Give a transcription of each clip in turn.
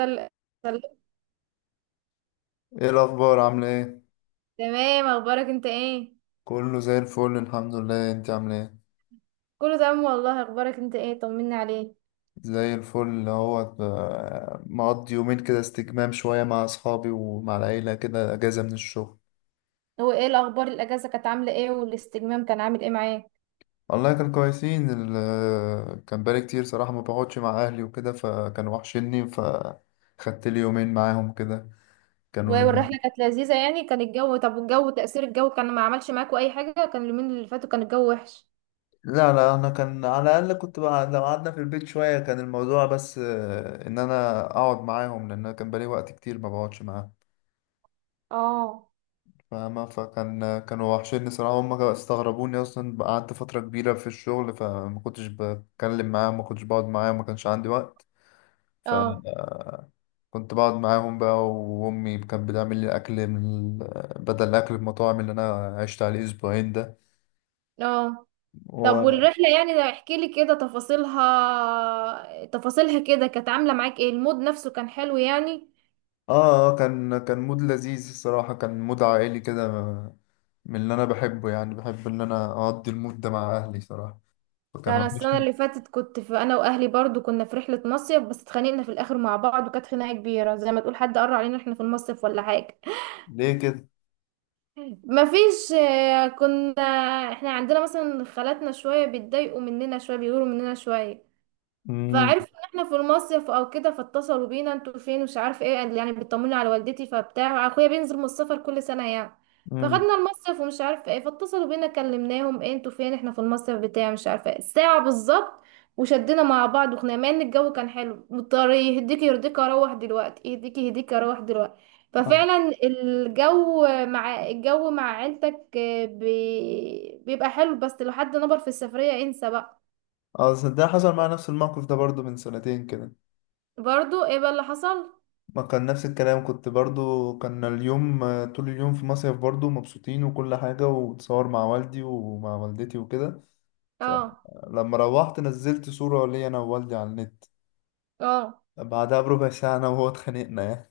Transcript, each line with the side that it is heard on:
right: سل- سلام.
left: ايه الاخبار عامله ايه؟
right: تمام، اخبارك انت ايه؟
left: كله زي الفل الحمد لله، انت عامله ايه؟
right: كله تمام والله، اخبارك انت ايه؟ طمني عليك.
left: زي الفل، اللي هو مقضي يومين كده استجمام شويه مع اصحابي ومع العيله كده، اجازه من الشغل.
right: هو ايه الاخبار؟ الاجازه كانت عامله ايه والاستجمام كان عامل ايه معاك؟
left: والله كان كويسين، كان بقالي كتير صراحه ما بقعدش مع اهلي وكده، فكانوا وحشني فخدت لي يومين معاهم كده. كانوا لذيذ.
right: والرحله كانت لذيذه يعني؟ كان الجو طب؟ والجو، تاثير الجو كان ما عملش معاكوا اي حاجه؟ كان اليومين اللي فاتوا كان الجو وحش.
left: لا لا، انا كان على الاقل كنت بقعد، لو قعدنا في البيت شويه كان الموضوع بس ان انا اقعد معاهم، لان أنا كان بقالي وقت كتير ما بقعدش معاهم.
right: اه
left: فاهمة؟ فكان كانوا وحشين صراحة، هما استغربوني أصلا، قعدت فترة كبيرة في الشغل فما كنتش بتكلم معاهم، ما كنتش بقعد معاهم، ما كانش عندي وقت. فكنت
right: اه
left: بقعد معاهم بقى، وأمي كانت بتعمل لي أكل بدل أكل المطاعم اللي أنا عشت عليه أسبوعين ده.
right: اه
left: و...
right: طب
left: آه
right: والرحله يعني، ده احكي لي كده تفاصيلها، كده كانت عامله معاك ايه؟ المود نفسه كان حلو يعني؟
left: كان مود لذيذ الصراحة، كان مود عائلي كده، من اللي أنا بحبه. يعني بحب إن أنا أقضي المود ده مع أهلي صراحة، فكان
right: ده انا السنه
left: وحشني.
right: اللي فاتت كنت في، انا واهلي برضو كنا في رحله مصيف، بس اتخانقنا في الاخر مع بعض، وكانت خناقه كبيره زي ما تقول حد قرر علينا احنا في المصيف ولا حاجه.
left: ليه كده؟
right: مفيش. كنا، احنا عندنا مثلا خالاتنا شويه بيتضايقوا مننا، شويه بيغيروا مننا شويه.
left: امم
right: فعرفوا ان احنا في المصيف او كده، فاتصلوا بينا انتوا فين مش عارف ايه، يعني بيطمنوا على والدتي، فبتاع اخويا بينزل من السفر كل سنه يعني. فخدنا المصيف ومش عارف ايه، فاتصلوا بينا كلمناهم ايه انتوا فين، احنا في المصيف بتاع مش عارفه ايه ساعه بالظبط. وشدنا مع بعض وخنا، مع ان الجو كان حلو، مضطر يهديك يرضيك، اروح دلوقتي يهديك، اروح دلوقتي. ففعلا الجو، مع الجو مع عيلتك بيبقى حلو، بس لو حد نبر في السفريه انسى بقى.
left: اه صدق، حصل معايا نفس الموقف ده برضو من سنتين كده.
right: برضو ايه بقى اللي حصل؟
left: ما كان نفس الكلام، كنت برضو كان اليوم، طول اليوم في مصيف برضو مبسوطين وكل حاجة، وتصور مع والدي ومع والدتي وكده.
right: اه
left: فلما روحت نزلت صورة ليا أنا ووالدي على النت.
right: اه
left: بعدها بربع ساعة أنا وهو اتخانقنا يعني.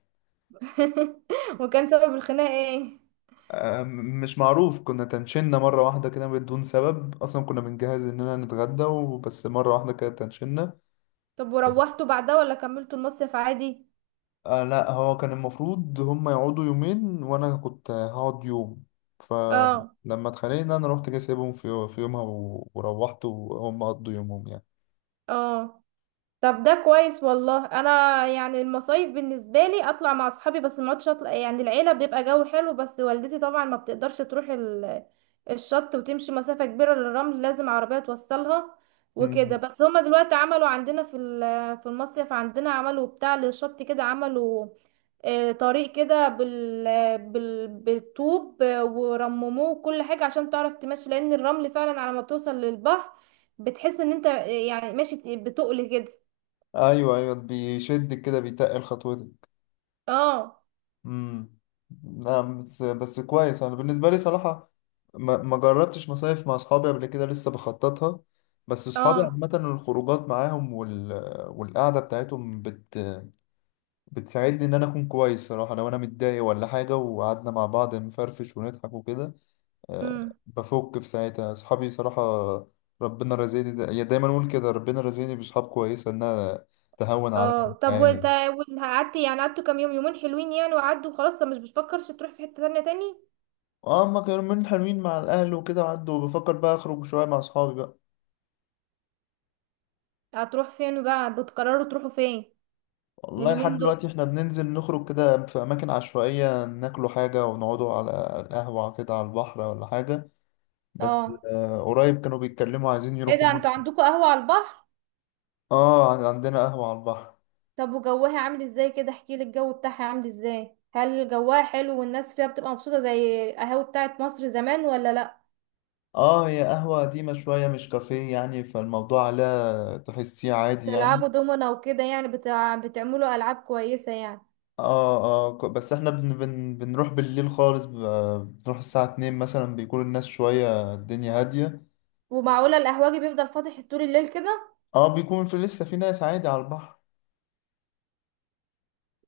right: وكان سبب الخناقة ايه؟
left: مش معروف، كنا تنشنا مرة واحدة كده بدون سبب أصلا، كنا بنجهز إننا نتغدى وبس مرة واحدة كده تنشنا.
right: طب وروحتوا بعدها ولا كملتوا المصيف عادي؟
left: آه لا، هو كان المفروض هم يقعدوا يومين وانا كنت هقعد يوم.
right: اه
left: فلما اتخانقنا انا رحت جاي سايبهم في يومها، وروحت وهم قضوا يومهم يعني.
right: اه طب ده كويس والله. انا يعني المصايف بالنسبه لي اطلع مع اصحابي، بس ما اقعدش اطلع يعني. العيله بيبقى جو حلو، بس والدتي طبعا ما بتقدرش تروح الشط وتمشي مسافه كبيره للرمل، لازم عربيه توصلها وكده.
left: مم.
right: بس هما دلوقتي عملوا عندنا في في المصيف عندنا، عملوا بتاع للشط كده، عملوا طريق كده بالطوب، ورمموه كل حاجة عشان تعرف تمشي، لأن الرمل فعلا على ما بتوصل للبحر بتحس ان انت يعني ماشي بتقل كده.
left: ايوه ايوه، بيشدك كده بيتقل خطوتك.
right: اه
left: امم. نعم، بس كويس. انا بالنسبه لي صراحه ما جربتش مصايف مع اصحابي قبل كده، لسه بخططها. بس اصحابي
right: اه
left: عامه الخروجات معاهم والقعده بتاعتهم بتساعدني ان انا اكون كويس صراحه، لو انا متضايق ولا حاجه وقعدنا مع بعض نفرفش ونضحك وكده. آه،
right: امم
left: بفك في ساعتها صحابي صراحه. ربنا رزقني، دا يا دايما اقول كده، ربنا رزقني بصحاب كويسه، انها تهون عليا
right: اه طب
left: الحياه.
right: وانت قعدت يعني، كام يوم؟ يومين حلوين يعني وعدوا خلاص؟ طب مش بتفكرش تروح في حتة تانية تاني؟
left: اه اما كانوا من حلوين مع الاهل وكده وعدوا، بفكر بقى اخرج شويه مع اصحابي بقى.
right: هتروح فين بقى؟ بتقرروا تروحوا فين
left: والله لحد
right: اليومين
left: دلوقتي
right: دول؟
left: احنا بننزل نخرج كده في اماكن عشوائيه، ناكلوا حاجه ونقعدوا على القهوه كده على البحر ولا حاجه. بس
right: اه.
left: قريب كانوا بيتكلموا عايزين
right: ايه
left: يروحوا.
right: ده انتوا عندكوا قهوة على البحر؟
left: اه عندنا قهوة على البحر.
right: طب وجوها عامل ازاي؟ كده احكي لي الجو بتاعها عامل ازاي، هل جواها حلو والناس فيها بتبقى مبسوطة زي القهاوي بتاعت مصر زمان ولا لا؟
left: اه، هي قهوة قديمة شوية، مش كافيه يعني، فالموضوع لا تحسيه عادي يعني.
right: بتلعبوا دومنا وكده يعني؟ بتعملوا العاب كويسة يعني؟
left: بس احنا بن بن بنروح بالليل خالص، بنروح الساعة 2 مثلا، بيكون الناس شوية الدنيا هادية.
right: ومعقولة القهوجي بيفضل فاتح طول الليل كده؟
left: اه بيكون في لسه في ناس عادي على البحر.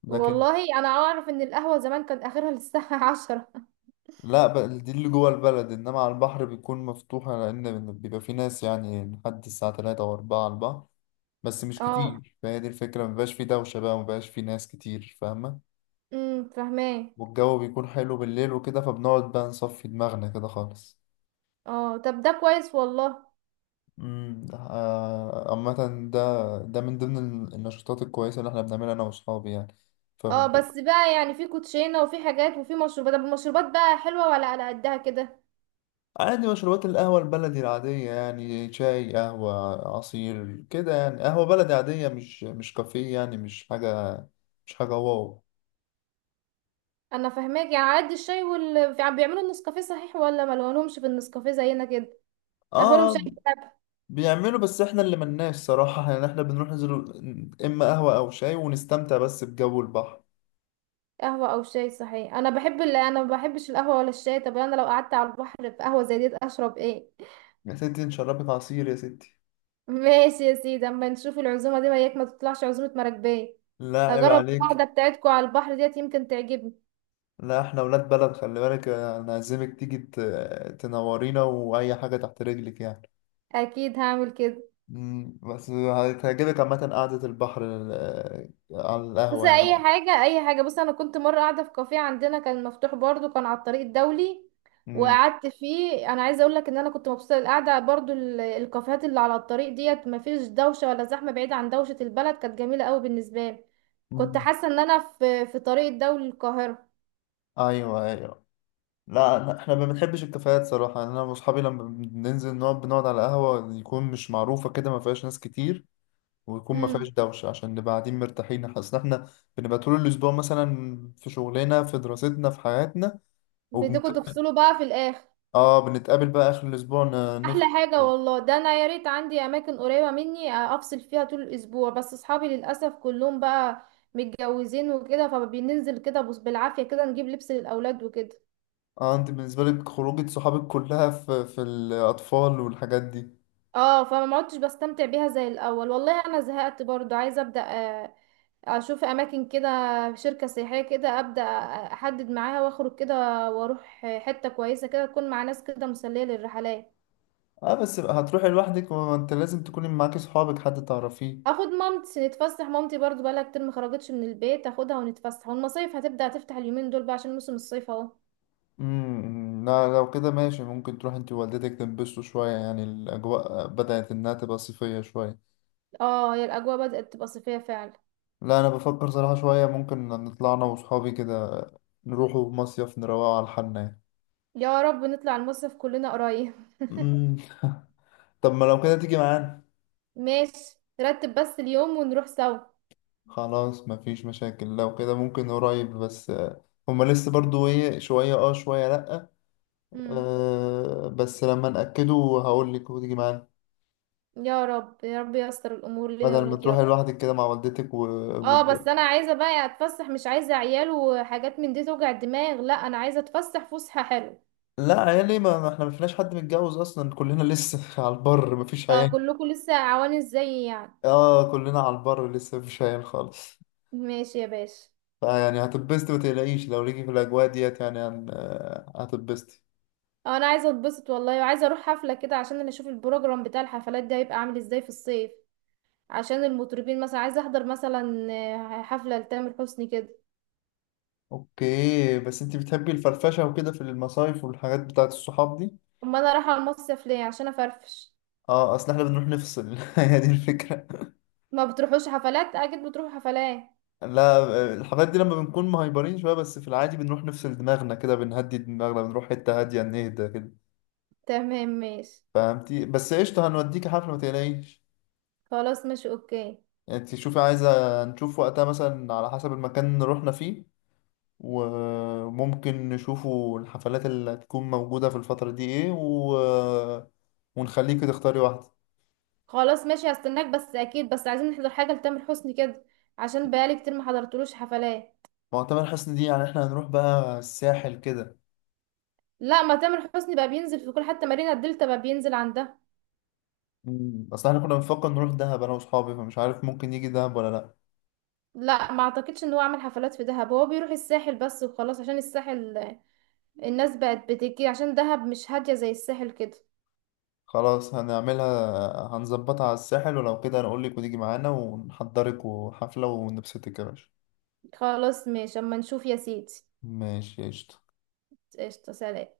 left: لكن
right: والله انا اعرف ان القهوه زمان كان اخرها للساعه عشرة.
left: لا، دي اللي جوه البلد، انما على البحر بيكون مفتوحة لان بيبقى في ناس يعني لحد الساعة 3 او 4 على البحر. بس مش
right: اه
left: كتير، فهي دي الفكرة، مبقاش في دوشة بقى، مبقاش في ناس كتير. فاهمة؟
right: فاهماه.
left: والجو بيكون حلو بالليل وكده، فبنقعد بقى نصفي دماغنا كده خالص.
right: اه طب ده كويس والله.
left: امم. عامة ده من ضمن النشاطات الكويسة اللي احنا بنعملها أنا وأصحابي يعني.
right: اه
left: فب-
right: بس بقى يعني في كوتشينه وفي حاجات وفي مشروبات، طب المشروبات بقى حلوه ولا على قدها كده؟
left: عادي، مشروبات القهوة البلدي العادية يعني، شاي قهوة عصير كده يعني، قهوة بلدي عادية، مش كافيه يعني، مش حاجة، مش حاجة واو.
right: انا فاهماك، يعني على قد الشاي وال، بيعملوا النسكافيه صحيح ولا ما لهمش في النسكافيه زينا كده؟
left: اه،
right: اخرهم شاي
left: آه،
right: بلبن.
left: بيعملوا، بس احنا اللي ملناش صراحة يعني، احنا بنروح ننزل اما قهوة او شاي ونستمتع بس بجو البحر.
right: قهوه او شاي؟ صحيح انا بحب انا ما بحبش القهوه ولا الشاي، طب انا لو قعدت على البحر في قهوه زي دي اشرب ايه؟
left: يا ستي نشربك عصير يا ستي.
right: ماشي يا سيدي، اما نشوف العزومه دي وياك، ما تطلعش عزومه مراكبيه.
left: لا عيب
right: هجرب
left: عليك،
right: القعده بتاعتكم على البحر ديت، يمكن تعجبني.
left: لا احنا ولاد بلد خلي بالك، انا عازمك تيجي تنورينا، واي حاجه تحت رجلك يعني.
right: اكيد هعمل كده.
left: مم، بس هتعجبك عامه قعده البحر على
right: بس
left: القهوه
right: اي
left: يعني.
right: حاجه، اي حاجه، بص انا كنت مره قاعده في كافيه عندنا، كان مفتوح برضو، كان على الطريق الدولي،
left: مم.
right: وقعدت فيه. انا عايزه اقول لك ان انا كنت مبسوطه، القعده برضو الكافيهات اللي على الطريق ديت ما فيش دوشه ولا زحمه، بعيد عن دوشه البلد، كانت جميله قوي بالنسبه لي. كنت
left: مم.
right: حاسه ان انا في، في طريق الدولي للقاهره.
left: ايوه ايوه. لا أنا- احنا ما بنحبش الكافيهات صراحه، يعني انا واصحابي لما بننزل نقعد بنقعد على قهوه يكون مش معروفه كده، ما فيهاش ناس كتير، ويكون ما فيهاش
right: امم.
left: دوشه، عشان نبقى قاعدين مرتاحين، حاسس ان احنا بنبقى طول الاسبوع مثلا في شغلنا في دراستنا في حياتنا.
right: بدكم تفصلوا بقى في الاخر.
left: اه بنتقابل بقى اخر الاسبوع،
right: احلى
left: نفطر.
right: حاجه والله. ده انا يا ريت عندي اماكن قريبه مني، افصل فيها طول الاسبوع، بس اصحابي للاسف كلهم بقى متجوزين وكده، فبننزل كده بص بالعافيه كده نجيب لبس للاولاد وكده.
left: اه، انت بالنسبه لك خروجه صحابك كلها في الاطفال والحاجات دي.
right: اه فما عدتش بستمتع بيها زي الاول. والله انا زهقت برضو، عايزه ابدا آه، اشوف اماكن كده، شركه سياحيه كده ابدا، احدد معاها واخرج كده، واروح حته كويسه كده تكون مع ناس كده مسليه للرحلات.
left: اه، بس هتروحي لوحدك؟ ما انت لازم تكوني معاكي صحابك، حد تعرفيه.
right: اخد مامتي نتفسح، مامتي برضو بقالها كتير ما خرجتش من البيت، اخدها ونتفسح، والمصايف هتبدأ تفتح اليومين دول بقى عشان موسم الصيف اهو.
left: امم، لا لو كده ماشي، ممكن تروح انت ووالدتك تنبسطوا شويه يعني، الاجواء بدات انها تبقى صيفيه شويه.
right: اه، يا الاجواء بدأت تبقى صيفية فعلا.
left: لا انا بفكر صراحه شويه ممكن نطلع انا وصحابي كده، نروحوا مصيف نروقوا على حالنا يعني.
right: يا رب نطلع المصيف كلنا قريب.
left: امم. طب ما لو كده تيجي معانا.
right: ماشي، نرتب بس اليوم ونروح سوا.
left: خلاص مفيش مشاكل، لو كده ممكن قريب، بس هما لسه برضو ايه، شوية اه شوية لأ.
right: امم.
left: آه بس لما نأكده هقول لك وتيجي معانا،
right: يا رب يا رب ييسر الامور لنا
left: بدل ما
right: وليك يا
left: تروحي
right: رب.
left: لوحدك كده مع والدتك و...
right: اه بس انا عايزه بقى اتفسح، مش عايزه عيال وحاجات من دي توجع الدماغ، لا انا عايزه اتفسح فسحه حلوه.
left: لا عيالي ما احنا ما فيناش حد متجوز اصلا، كلنا لسه على البر مفيش
right: اه
left: عيال.
right: كلكم لسه عوانس زيي يعني.
left: اه كلنا على البر لسه مفيش عيال خالص.
right: ماشي يا باشا.
left: فيعني هتتبسطي ما تقلقيش، لو ليكي في الاجواء ديت يعني، هن... آه، هتتبسطي.
right: اه انا عايزه اتبسط والله، وعايزه اروح حفله كده عشان انا اشوف البروجرام بتاع الحفلات ده هيبقى عامل ازاي في الصيف، عشان المطربين مثلا عايزه احضر مثلا حفله لتامر حسني كده.
left: اوكي، بس انت بتحبي الفرفشة وكده في المصايف والحاجات بتاعت الصحاب دي؟
right: امال انا رايحه المصيف ليه؟ عشان افرفش.
left: اه اصل احنا بنروح نفصل هي دي الفكرة.
right: ما بتروحوش حفلات؟ اكيد بتروحوا حفلات.
left: لا الحاجات دي لما بنكون مهايبرين شوية، بس في العادي بنروح نفصل دماغنا كده، بنهدي دماغنا، بنروح حتة هادية نهدى كده.
right: تمام ماشي.
left: فهمتي؟ بس قشطة هنوديك حفلة ما تقلقيش.
right: خلاص ماشي اوكي.
left: يعني انت شوفي، عايزة نشوف وقتها مثلا على حسب المكان اللي رحنا فيه، وممكن نشوفوا الحفلات اللي هتكون موجودة في الفترة دي ايه، ونخليكي تختاري واحدة.
right: خلاص ماشي هستناك، بس اكيد بس عايزين نحضر حاجه لتامر حسني كده، عشان بقالي كتير ما حضرتلوش حفلات.
left: معتمر حسني دي يعني احنا هنروح بقى الساحل كده.
right: لا ما تامر حسني بقى بينزل في كل حتى، مارينا الدلتا بقى بينزل عندها.
left: مم. اصل احنا كنا بنفكر نروح دهب انا واصحابي، فمش عارف ممكن يجي دهب ولا لا.
right: لا ما اعتقدش ان هو عمل حفلات في دهب، هو بيروح الساحل بس وخلاص، عشان الساحل الناس بقت بتجي، عشان دهب مش هادية زي الساحل كده.
left: خلاص هنعملها، هنظبطها على الساحل، ولو كده هنقولك وتيجي معانا ونحضرك وحفلة ونبسطك يا باشا.
right: خلاص ماشي اما نشوف يا سيدي.
left: ماشي قشطة.
right: قشطة، سلام.